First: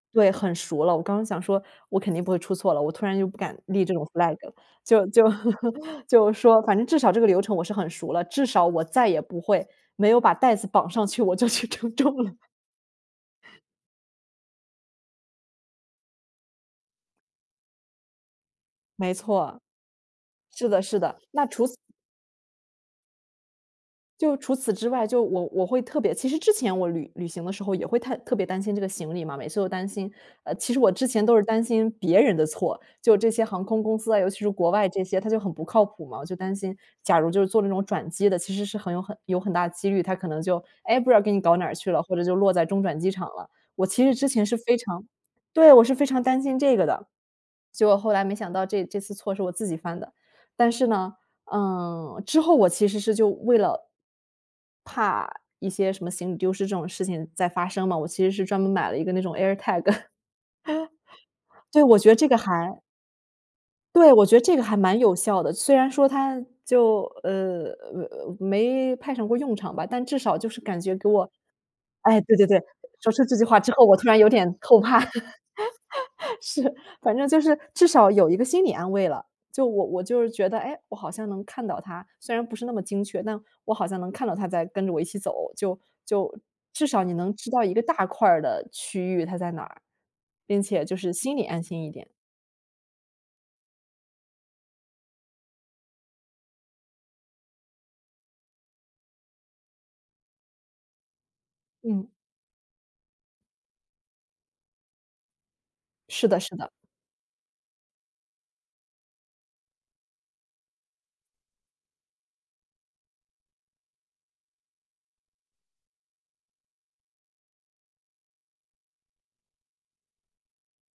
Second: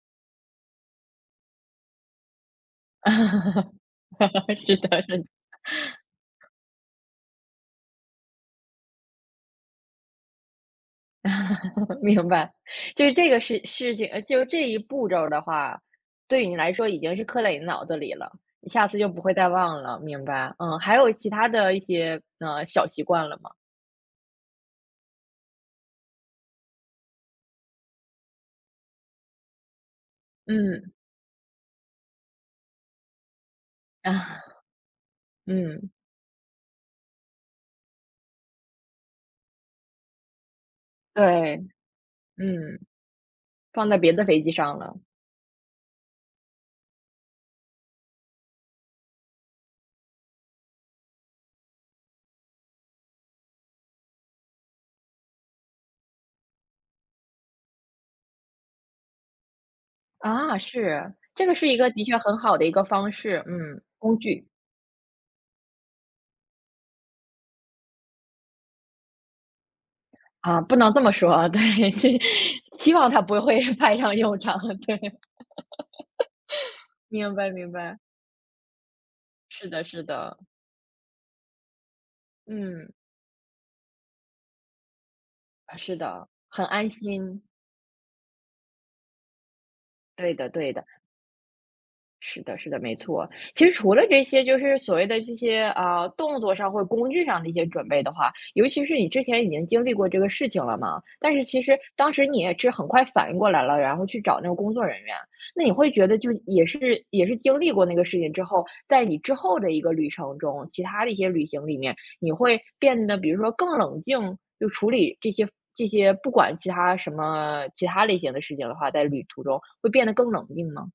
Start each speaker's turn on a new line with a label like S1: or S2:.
S1: 对，很熟了。我刚刚想说我肯定不会出错了，我突然又不敢立这种 flag，
S2: 是的
S1: 就
S2: 是
S1: 就
S2: 的。
S1: 就说反正至少这个流程我是很熟了，至少我再也不会没有把带子绑上去我就去称 重
S2: 明
S1: 了。
S2: 白。就是这个事事情，就这一步骤儿的话，对你来说已经是刻在你脑子里了，你下次就
S1: 没
S2: 不会再
S1: 错。
S2: 忘了。明白。
S1: 是
S2: 嗯，
S1: 的
S2: 还
S1: 是
S2: 有
S1: 的，
S2: 其它
S1: 那除
S2: 的
S1: 此
S2: 一些，呃，小习惯了吗？
S1: 就除此之外，就我我会特别其实之前我旅旅行的时候也会太特别担心这个行李嘛，每次都担心。呃其实
S2: 嗯。
S1: 我之前都是担心别人的错，就这些航空公司啊，尤其是国外这些 它就很不靠
S2: 嗯。
S1: 谱嘛，我就担心假如就是坐这种转机的，其实是很有很有很大的几率，它可能就，哎，不知道给你
S2: 对，
S1: 搞哪去了或者就落在
S2: 嗯。
S1: 中转机场了。我
S2: 放在
S1: 其
S2: 别
S1: 实
S2: 的
S1: 之
S2: 飞
S1: 前
S2: 机
S1: 是
S2: 上
S1: 非
S2: 了。
S1: 常对，我是非常担心这个的，结果后来没想到这这次错是我自己犯的。但是呢，呃，之后我其实是就为了怕一些什么行李丢失这种事情再发生呢，我其实是专门买了一个那种 airtag。
S2: 啊，是。这个是一
S1: 对，
S2: 个
S1: 我
S2: 的
S1: 觉得
S2: 确
S1: 这个
S2: 很好的一
S1: 还
S2: 个方式，嗯，
S1: 对，
S2: 工
S1: 我觉得
S2: 具。
S1: 这个还蛮有效的。虽然说它就，呃呃，没派上过用场吧，但至少就
S2: 啊，
S1: 是
S2: 不
S1: 感
S2: 能
S1: 觉
S2: 这
S1: 给
S2: 么
S1: 我
S2: 说。啊，对，希
S1: 哎，对对对，
S2: 希望
S1: 说
S2: 它
S1: 出这
S2: 不
S1: 句话
S2: 会
S1: 之后
S2: 派
S1: 我突
S2: 上
S1: 然有
S2: 用
S1: 点
S2: 场。
S1: 后怕。
S2: 对。
S1: 是，反正
S2: 明
S1: 就
S2: 白
S1: 是
S2: 明
S1: 至
S2: 白。
S1: 少有一个心理安慰了，就
S2: 是的
S1: 我我
S2: 是
S1: 就
S2: 的。
S1: 觉得，哎，我好像能看到它，虽然不是那么
S2: 嗯。
S1: 精确，但我好像能看到它在跟着我一起走，
S2: 唉，
S1: 就
S2: 是的，
S1: 就
S2: 很
S1: 至
S2: 安
S1: 少你能
S2: 心。
S1: 知道一个大块的区域它在哪儿，
S2: 对的
S1: 并
S2: 对
S1: 且
S2: 的。
S1: 就是心里安心一点。
S2: 是的是的，没错。其实除了这些就是所谓的这些，啊，动作上或工具上的一些准备的话，尤其是你之前已经经历过这个事情了嘛，但是其实
S1: 嗯。
S2: 当时你也是很快反应过来了，然后去找那个工作人员。那你会觉得
S1: 是
S2: 就
S1: 的是
S2: 也
S1: 的。
S2: 是也是经历过那个事情之后，在你之后的一个旅程中，其它的一些旅行里面，你会变得比如说更冷静？就处理这些这些不管其它什么其它类型的事情的话，在旅途中会变得更冷静吗？